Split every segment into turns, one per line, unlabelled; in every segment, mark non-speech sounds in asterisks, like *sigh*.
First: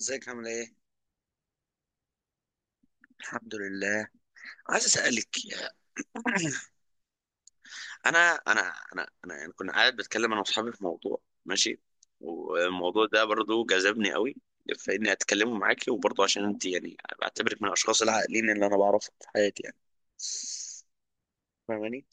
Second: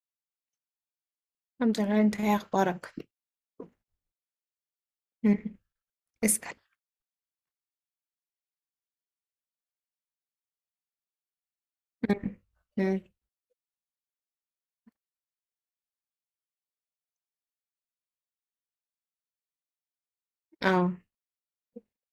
ازيك عامل ايه؟
الحمد لله، انت ايه اخبارك؟
الحمد لله. عايز اسالك
مم.
يا-
اسأل.
*clears throat* انا انا انا يعني كنا قاعد بتكلم انا واصحابي في موضوع، ماشي.
مم. مم.
والموضوع ده برضو جذبني قوي، فاني اتكلمه معاكي وبرضو عشان انت يعني بعتبرك من الاشخاص العاقلين اللي انا بعرفهم في حياتي يعني،
اه.
فاهماني؟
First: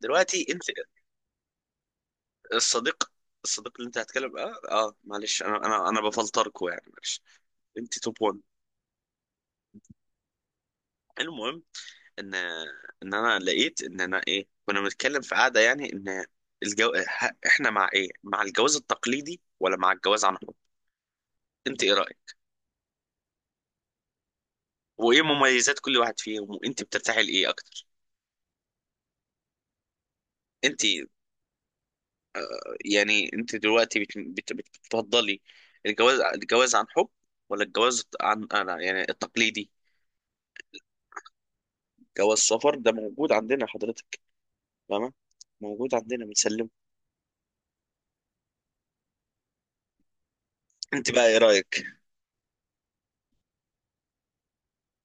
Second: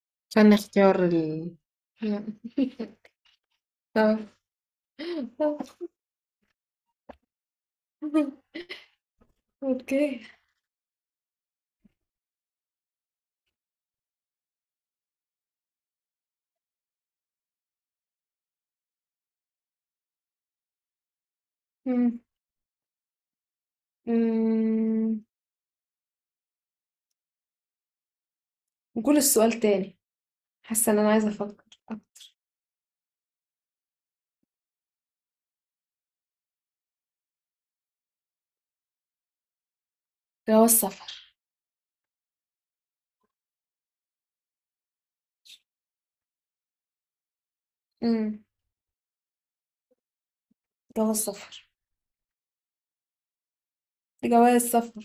دلوقتي
عشان
انت
اختيار مم. *laughs*
الصديق الصديق اللي انت
اه.
هتكلم، معلش انا بفلتركوا يعني، معلش. انت توب 1.
اوكي.
ان ان انا لقيت ان انا ايه، كنا بنتكلم في قعده يعني، ان احنا مع ايه، مع الجواز التقليدي ولا مع الجواز عن حب؟ انت ايه
مم.
رايك؟ وايه
مم.
مميزات كل واحد فيهم؟ وانت بترتاحي لايه اكتر؟
قول السؤال تاني.
انت
حاسة ان انا عايزة افكر.
يعني انت دلوقتي بتفضلي الجواز عن حب ولا الجواز عن انا يعني التقليدي؟
جواز سفر.
جواز سفر ده موجود عندنا حضرتك، فاهمه؟ موجود عندنا بنسلمه.
مم.
انت
جواز
بقى ايه
سفر.
رايك؟
جواز سفر.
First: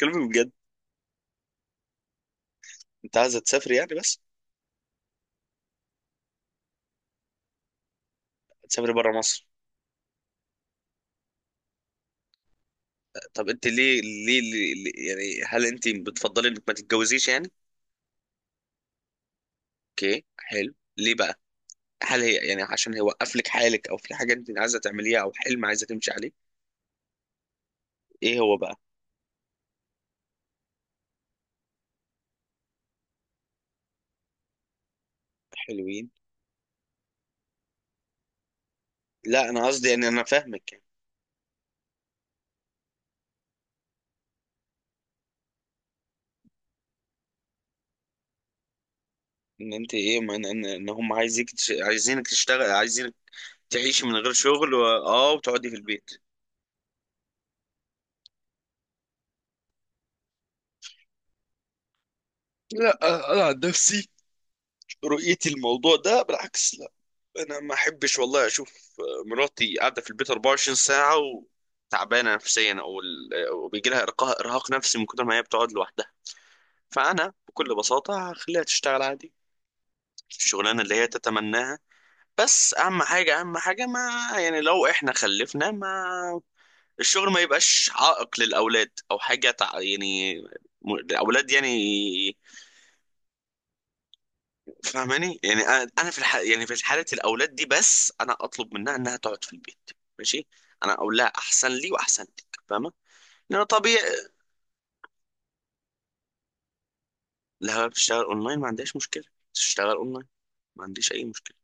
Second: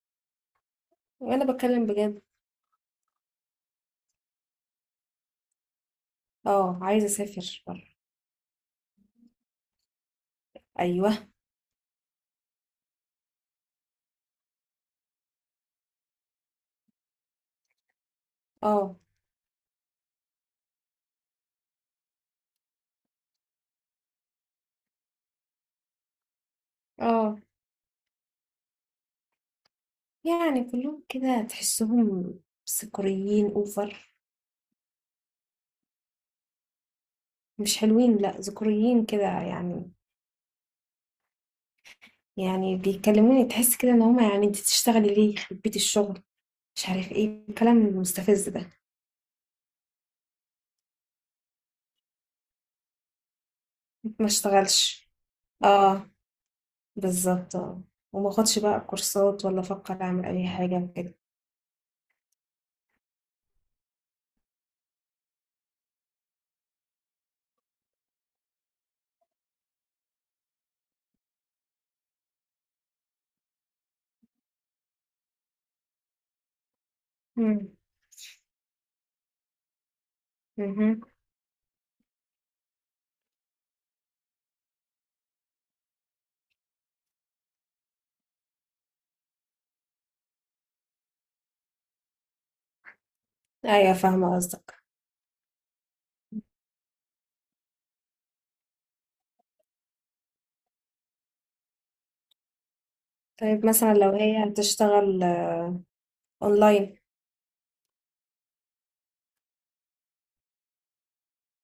كلمي بجد.
وانا بتكلم بجد.
انت عايزه تسافري يعني بس؟
اه، عايزة اسافر بره.
تسافري بره مصر؟
ايوه.
طب انت يعني هل انت بتفضلي انك ما تتجوزيش يعني؟
اه.
اوكي حلو، ليه بقى؟ هل هي يعني عشان هي وقف لك حالك، او في حاجه انت عايزه تعمليها، او حلم عايزه تمشي عليه؟
اه،
ايه هو بقى؟
يعني كلهم كده تحسهم سكريين اوفر.
حلوين؟
مش حلوين، لا، ذكوريين كده
لا انا قصدي
يعني.
يعني انا فاهمك يعني.
يعني بيكلموني تحس كده ان هما يعني انت تشتغلي ليه يخرب بيت الشغل. مش عارف ايه الكلام المستفز ده.
ان انت ايه ان هم عايزيك عايزينك تشتغل، عايزينك تعيشي من
ما
غير شغل
اشتغلش.
اه وتقعدي في
اه.
البيت.
بالظبط اه. وما اخدش بقى كورسات ولا افكر اعمل اي حاجه كده.
لا، انا عن نفسي، رؤيتي الموضوع ده بالعكس. انا ما احبش والله اشوف مراتي قاعده في البيت 24 ساعه وتعبانه نفسيا أو بيجي لها ارقاء ارهاق نفسي من كتر ما هي بتقعد لوحدها. فانا
امم.
بكل بساطه هخليها تشتغل عادي الشغلانه اللي
امم.
هي تتمناها. بس اهم حاجه ما، يعني لو احنا خلفنا، ما الشغل ما يبقاش عائق للاولاد او حاجه يعني الاولاد يعني،
ايوه، فاهمه قصدك.
فاهماني؟ يعني انا في يعني في حاله الاولاد دي بس انا اطلب منها انها تقعد في البيت. ماشي. انا اقول لها احسن لي واحسن لك، فاهمه؟ لان
طيب مثلا
طبيعي
لو هي هتشتغل آه، اونلاين.
لو هي بتشتغل اونلاين ما عندهاش مشكله، تشتغل اونلاين، ما عنديش اي مشكله.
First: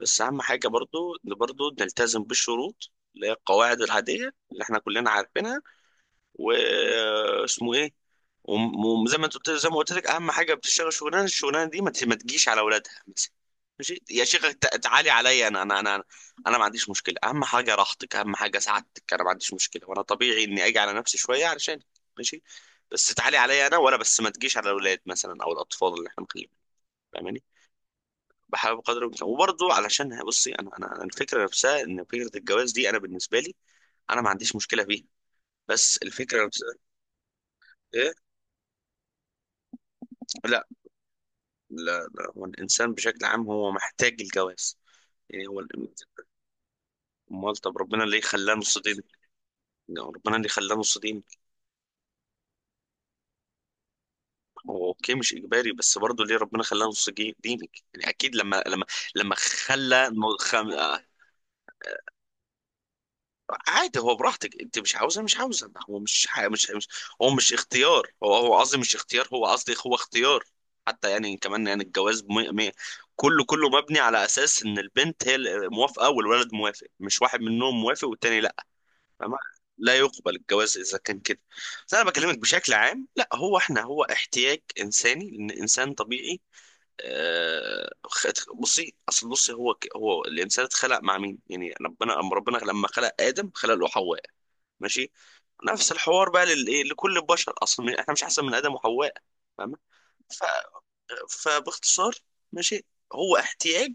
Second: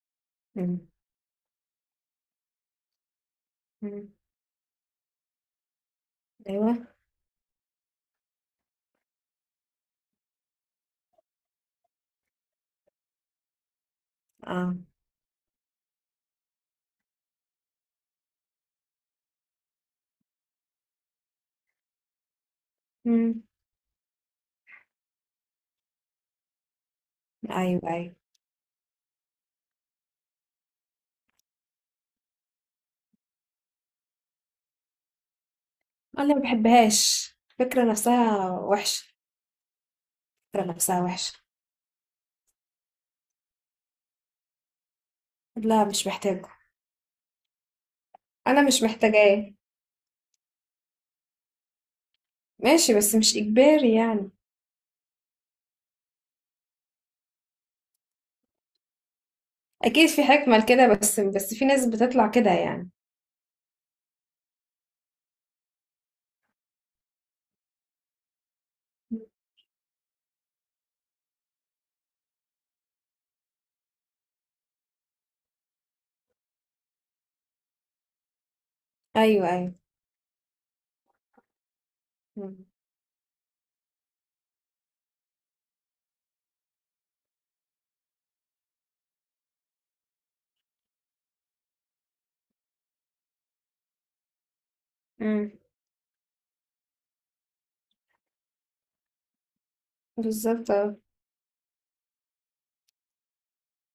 بس اهم حاجه
امم.
برضو ان برضو نلتزم بالشروط اللي هي القواعد
أمم.
العاديه اللي احنا كلنا عارفينها.
ايوه.
واسمه ايه، وزي ما انت قلت، زي ما قلت لك، اهم حاجه بتشتغل شغلانه الشغلانه دي ما تجيش على اولادها. ماشي يا شيخ،
اه.
تعالي عليا انا انا ما عنديش مشكله. اهم حاجه راحتك، اهم حاجه سعادتك، انا ما عنديش مشكله، وانا طبيعي اني اجي على نفسي شويه علشان، ماشي، بس تعالي
امم.
عليا انا، ولا بس ما تجيش على الاولاد مثلا او الاطفال اللي احنا مخليهم، فاهماني؟
ايوه ايوه.
بحاول بقدر الامكان وبرضه علشان، بصي انا انا الفكره نفسها ان فكره الجواز دي انا بالنسبه لي، انا ما عنديش مشكله فيها، بس
انا ما
الفكره نفسها
بحبهاش. الفكره
ايه،
نفسها وحشه.
لا،
الفكره نفسها وحشه.
لا، لا، هو الإنسان بشكل عام هو محتاج الجواز. يعني
لا، مش محتاجة.
أمال طب ربنا ليه خلاه
انا
نص
مش
دينك؟
محتاجاه.
ربنا ليه خلاه نص دينك؟
ماشي، بس مش اجباري يعني.
هو أوكي مش إجباري بس برضه ليه ربنا خلاه نص دينك؟ يعني أكيد لما لما
اكيد
خلى
في
م-
حكمة
خم...
لكده،
آه،
بس في ناس بتطلع كده يعني.
عادي هو براحتك، أنت مش عاوزة، هو مش هو مش اختيار، هو هو قصدي مش اختيار، هو قصدي هو اختيار حتى يعني كمان. يعني الجواز مية مية، كله مبني على اساس ان البنت هي اللي موافقه والولد موافق، مش واحد منهم موافق والتاني لا. فما-
ايوه ايوه.
لا يقبل الجواز اذا كان كده. بس انا بكلمك
مم.
بشكل عام، لا هو احنا هو احتياج انساني لان انسان طبيعي. آه، خ- بصي اصل بصي هو الانسان اتخلق مع مين يعني؟ ربنا، ربنا لما خلق ادم خلق له حواء، ماشي.
مم.
نفس الحوار بقى للايه لكل البشر، اصلا احنا مش احسن من ادم وحواء، فاهمة؟ ف...
بالظبط آه.
فباختصار، ماشي، هو احتياج،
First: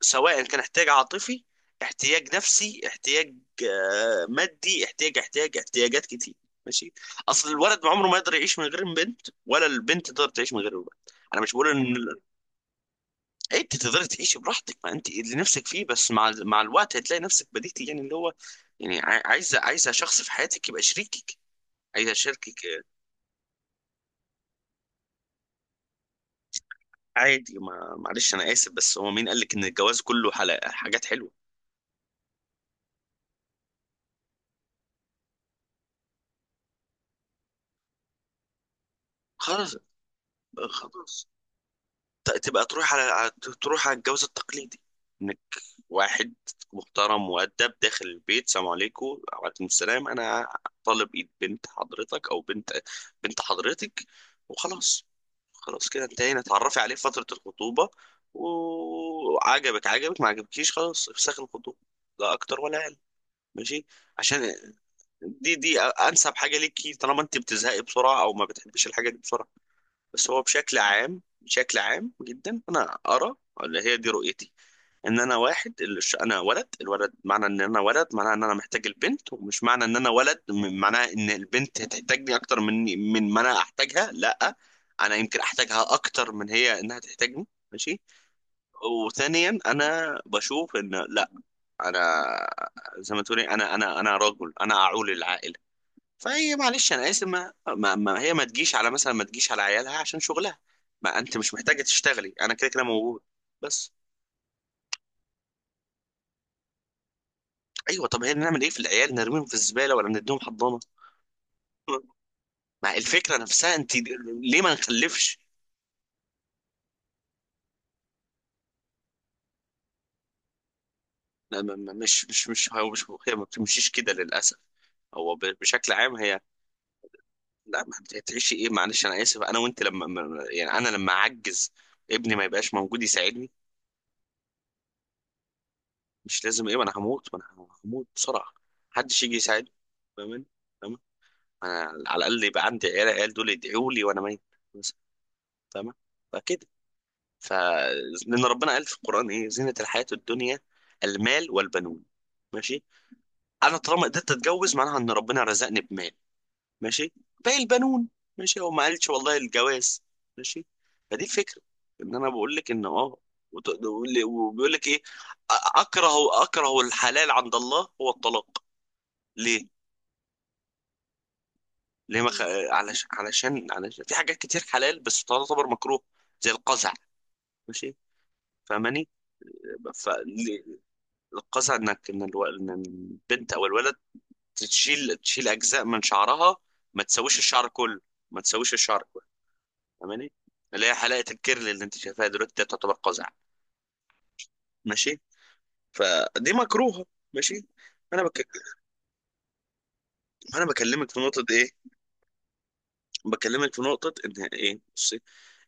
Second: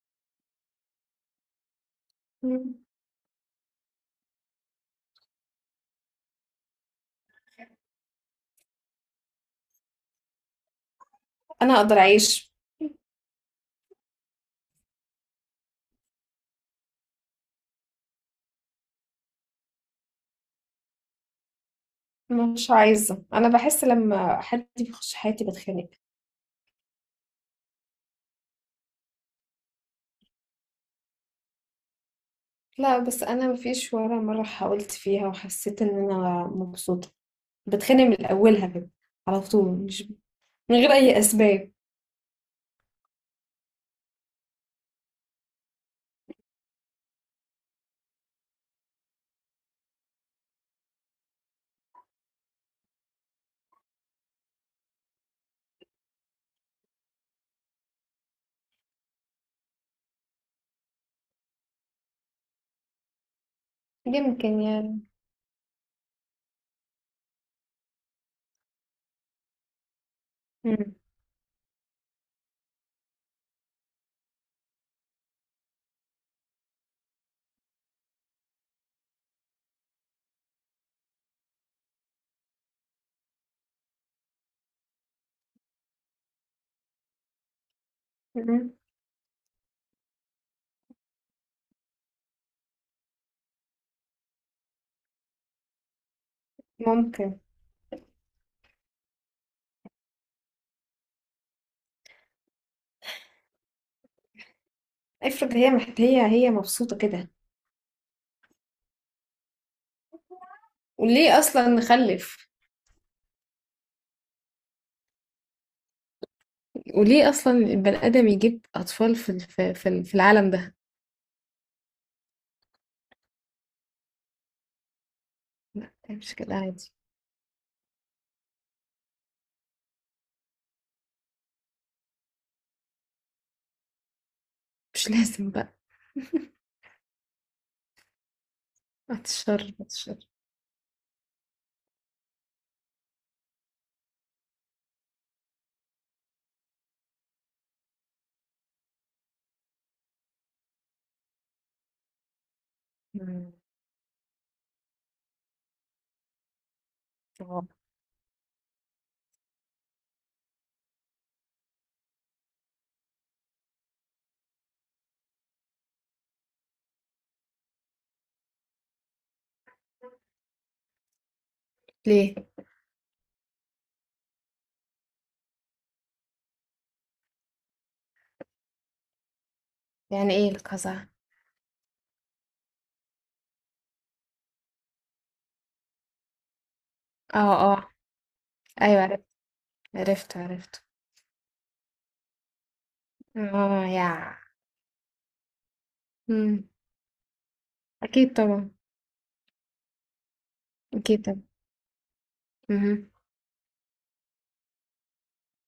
سواء كان احتياج عاطفي، احتياج
مم.
نفسي، احتياج مادي، احتياج احتياجات كتير، ماشي. اصل الولد عمره ما يقدر يعيش من غير البنت، ولا البنت تقدر تعيش من غير الولد. انا مش بقول
انا
ان
اقدر اعيش.
إيه، انت تقدري تعيشي براحتك ما انت اللي نفسك فيه، بس مع الوقت هتلاقي نفسك بديتي يعني اللي هو يعني عايزه عايزه شخص في حياتك يبقى شريكك، عايزه شريكك
مش
آه،
عايزة، انا بحس لما حد بيخش حياتي بتخانق.
عادي. ما معلش انا اسف بس هو مين قال لك ان الجواز كله حلقة حاجات حلوه؟
لا بس انا مفيش ولا مرة حاولت فيها وحسيت ان انا مبسوطة. بتخانق من اولها كده، على طول،
خلاص،
مش من غير
خلاص
اي اسباب.
تبقى تروح على تروح على الجواز التقليدي، انك واحد محترم مؤدب داخل البيت، سلام عليكم، وعليكم السلام، انا طالب ايد بنت حضرتك او بنت، بنت حضرتك، وخلاص، خلاص كده انتهينا، اتعرفي عليه في فترة الخطوبة، وعجبك عجبك، ما عجبكيش خلاص افسخ الخطوبة، لا اكتر ولا اقل، ماشي. عشان
يمكن يعني.
دي انسب حاجة ليكي طالما انت بتزهقي بسرعة او ما بتحبيش الحاجة دي بسرعة. بس هو بشكل
مم.
عام، بشكل عام جدا، انا ارى اللي هي دي رؤيتي. ان انا واحد انا ولد، الولد معنى ان انا ولد معناه ان انا محتاج البنت، ومش معنى ان انا ولد معناه ان البنت هتحتاجني اكتر من، من ما انا احتاجها، لا انا يمكن احتاجها اكتر من هي انها تحتاجني، ماشي.
مم.
وثانيا انا بشوف ان لا، انا زي ما تقولي انا انا رجل، انا اعول العائله، فهي معلش انا اسف
ممكن.
ما هي ما تجيش على مثلا، ما تجيش على عيالها عشان شغلها، ما انت مش محتاجه تشتغلي انا كده كده موجود، بس.
افرض هي محت... هي هي مبسوطة كده.
ايوه طب هي نعمل ايه في العيال؟ نرميهم في الزباله ولا نديهم حضانه؟
وليه اصلا نخلف؟
مع الفكره نفسها انت. ليه ما نخلفش؟
وليه اصلا البني ادم يجيب اطفال في الف- في ال- في العالم ده؟
لا، مش هو مش هي ما بتمشيش كده للاسف، هو بشكل
لا،
عام
مش
هي
كده عادي.
لا، ما بت- هتعيشي ايه، معلش انا اسف، انا وانت لما يعني انا لما اعجز، ابني ما يبقاش موجود يساعدني؟
مش *laughs* لازم بقى.
مش لازم ايه، ما انا هموت بسرعه،
بعد
محدش يجي يساعدني،
الشر، بعد الشر.
فاهمني؟ فاهم. انا على الاقل يبقى عندي عيال، العيال دول يدعوا لي وانا ميت مثلا، فاهمه؟ فكده، ف، لان ربنا قال في القران ايه، زينه الحياه الدنيا المال والبنون، ماشي.
مم.
انا طالما قدرت اتجوز معناها ان ربنا رزقني بمال، ماشي، باقي
اه.
البنون، ماشي. هو ما قالش والله الجواز، ماشي. فدي الفكره. ان انا بقول لك ان اه، وبيقول لك ايه، أ- اكره الحلال عند الله هو الطلاق. ليه؟ ليه ما
ليه؟
خ... علشان في حاجات كتير حلال بس تعتبر مكروه، زي القزع، ماشي، فاهماني؟
يعني ايه
فالقزع
القزع؟
إن البنت او الولد تشيل اجزاء من شعرها، ما تسويش الشعر
اه اه.
كله، ما تسويش
ايوه
الشعر،
عرفت.
فاهماني؟
عرفت عرفت.
اللي هي حلاقه الكيرل اللي انت شايفاها دلوقتي دي تعتبر قزع،
اه يا.
ماشي، فدي
مم.
مكروهه، ماشي. انا
اكيد
بك...
طبعا.
انا بكلمك في
اكيد طبعا.
نقطه ايه،
مهم.
بكلمك في نقطه ان ايه، بصي،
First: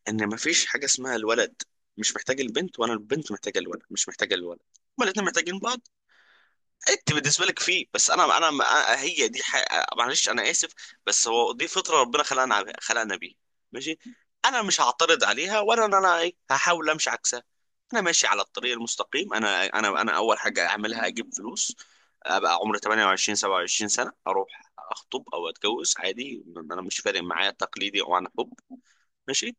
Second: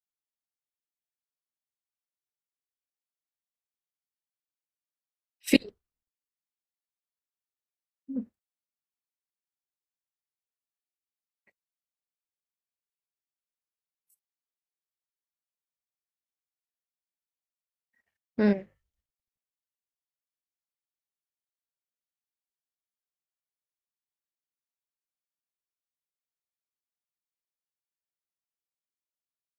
ان مفيش حاجه اسمها الولد مش محتاج البنت، وانا البنت محتاجه الولد، مش محتاجه الولد، هما الاثنين
في.
محتاجين بعض. انت بالنسبه لك فيه، بس
مم.
هي دي معلش انا اسف، بس هو دي فطره ربنا خلقنا خلقنا بيها، ماشي، انا مش هعترض عليها، ولا ان انا ايه هحاول امشي عكسها. انا ماشي على
مم.
الطريق المستقيم، انا انا اول حاجه اعملها اجيب فلوس، ابقى عمري 28 27 سنه اروح اخطب او اتجوز عادي، انا مش فارق معايا تقليدي او عن حب، ماشي،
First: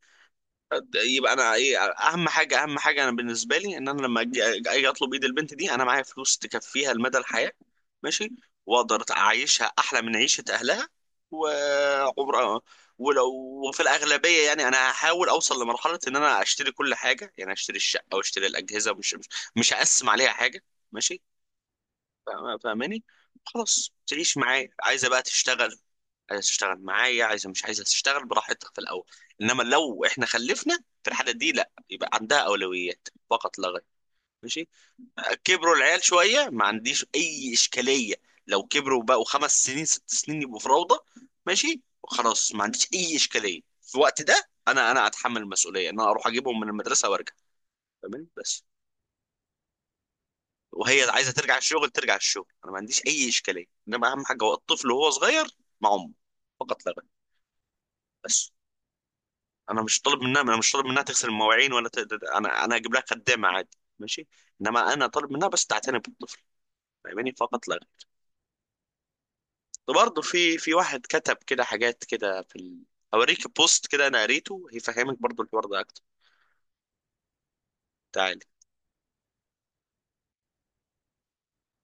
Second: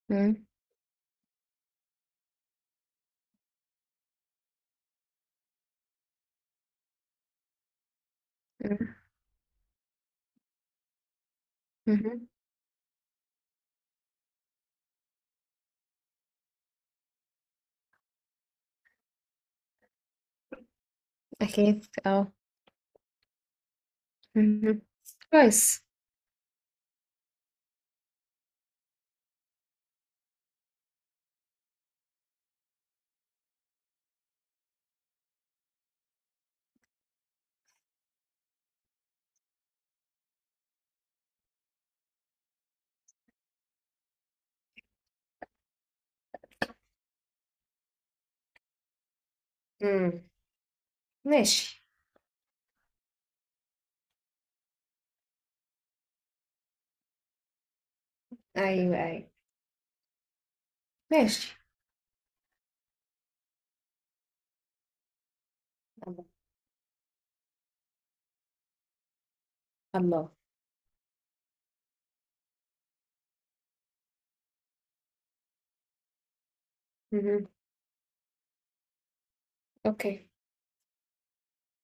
يبقى انا ايه اهم حاجه، اهم حاجه انا بالنسبه لي، ان انا لما اجي اطلب ايد البنت دي انا معايا فلوس تكفيها لمدى الحياه، ماشي،
مم.
واقدر اعيشها احلى من عيشه اهلها،
مهم.
وعمر، ولو في الاغلبيه يعني انا هحاول اوصل لمرحله ان انا اشتري كل حاجه، يعني اشتري الشقه واشتري الاجهزه، مش هقسم عليها حاجه، ماشي،
اكيد اه.
فاهماني؟ خلاص تعيش معايا،
مهم.
عايزه بقى تشتغل،
كويس.
عايزه تشتغل معايا، عايزه مش عايزه تشتغل براحتك في الاول، انما لو احنا خلفنا، في الحاله دي لا، يبقى عندها اولويات فقط لا غير، ماشي. كبروا العيال شويه ما عنديش اي اشكاليه، لو كبروا بقوا 5 سنين 6 سنين يبقوا في روضه، ماشي، خلاص ما عنديش اي اشكاليه في الوقت ده، انا اتحمل المسؤوليه ان انا اروح اجيبهم من المدرسه وارجع، تمام، بس.
مم.
وهي عايزه ترجع
ماشي.
الشغل، ترجع الشغل، انا ما عنديش اي اشكاليه، انما اهم حاجه هو الطفل وهو صغير مع امه، فقط لا غير، بس.
أيوه، أيوه.
انا مش طالب منها، انا مش طالب منها تغسل
ماشي.
المواعين ولا انا هجيب لها خدامه عادي، ماشي، انما انا طالب منها بس تعتني
الله.
بالطفل، فاهماني؟ فقط لا غير، برضه
الله.
في واحد كتب كده حاجات كده اوريك بوست كده انا قريته هيفهمك برضه الحوار ده اكتر.
اهم.
تعالي
أوكي.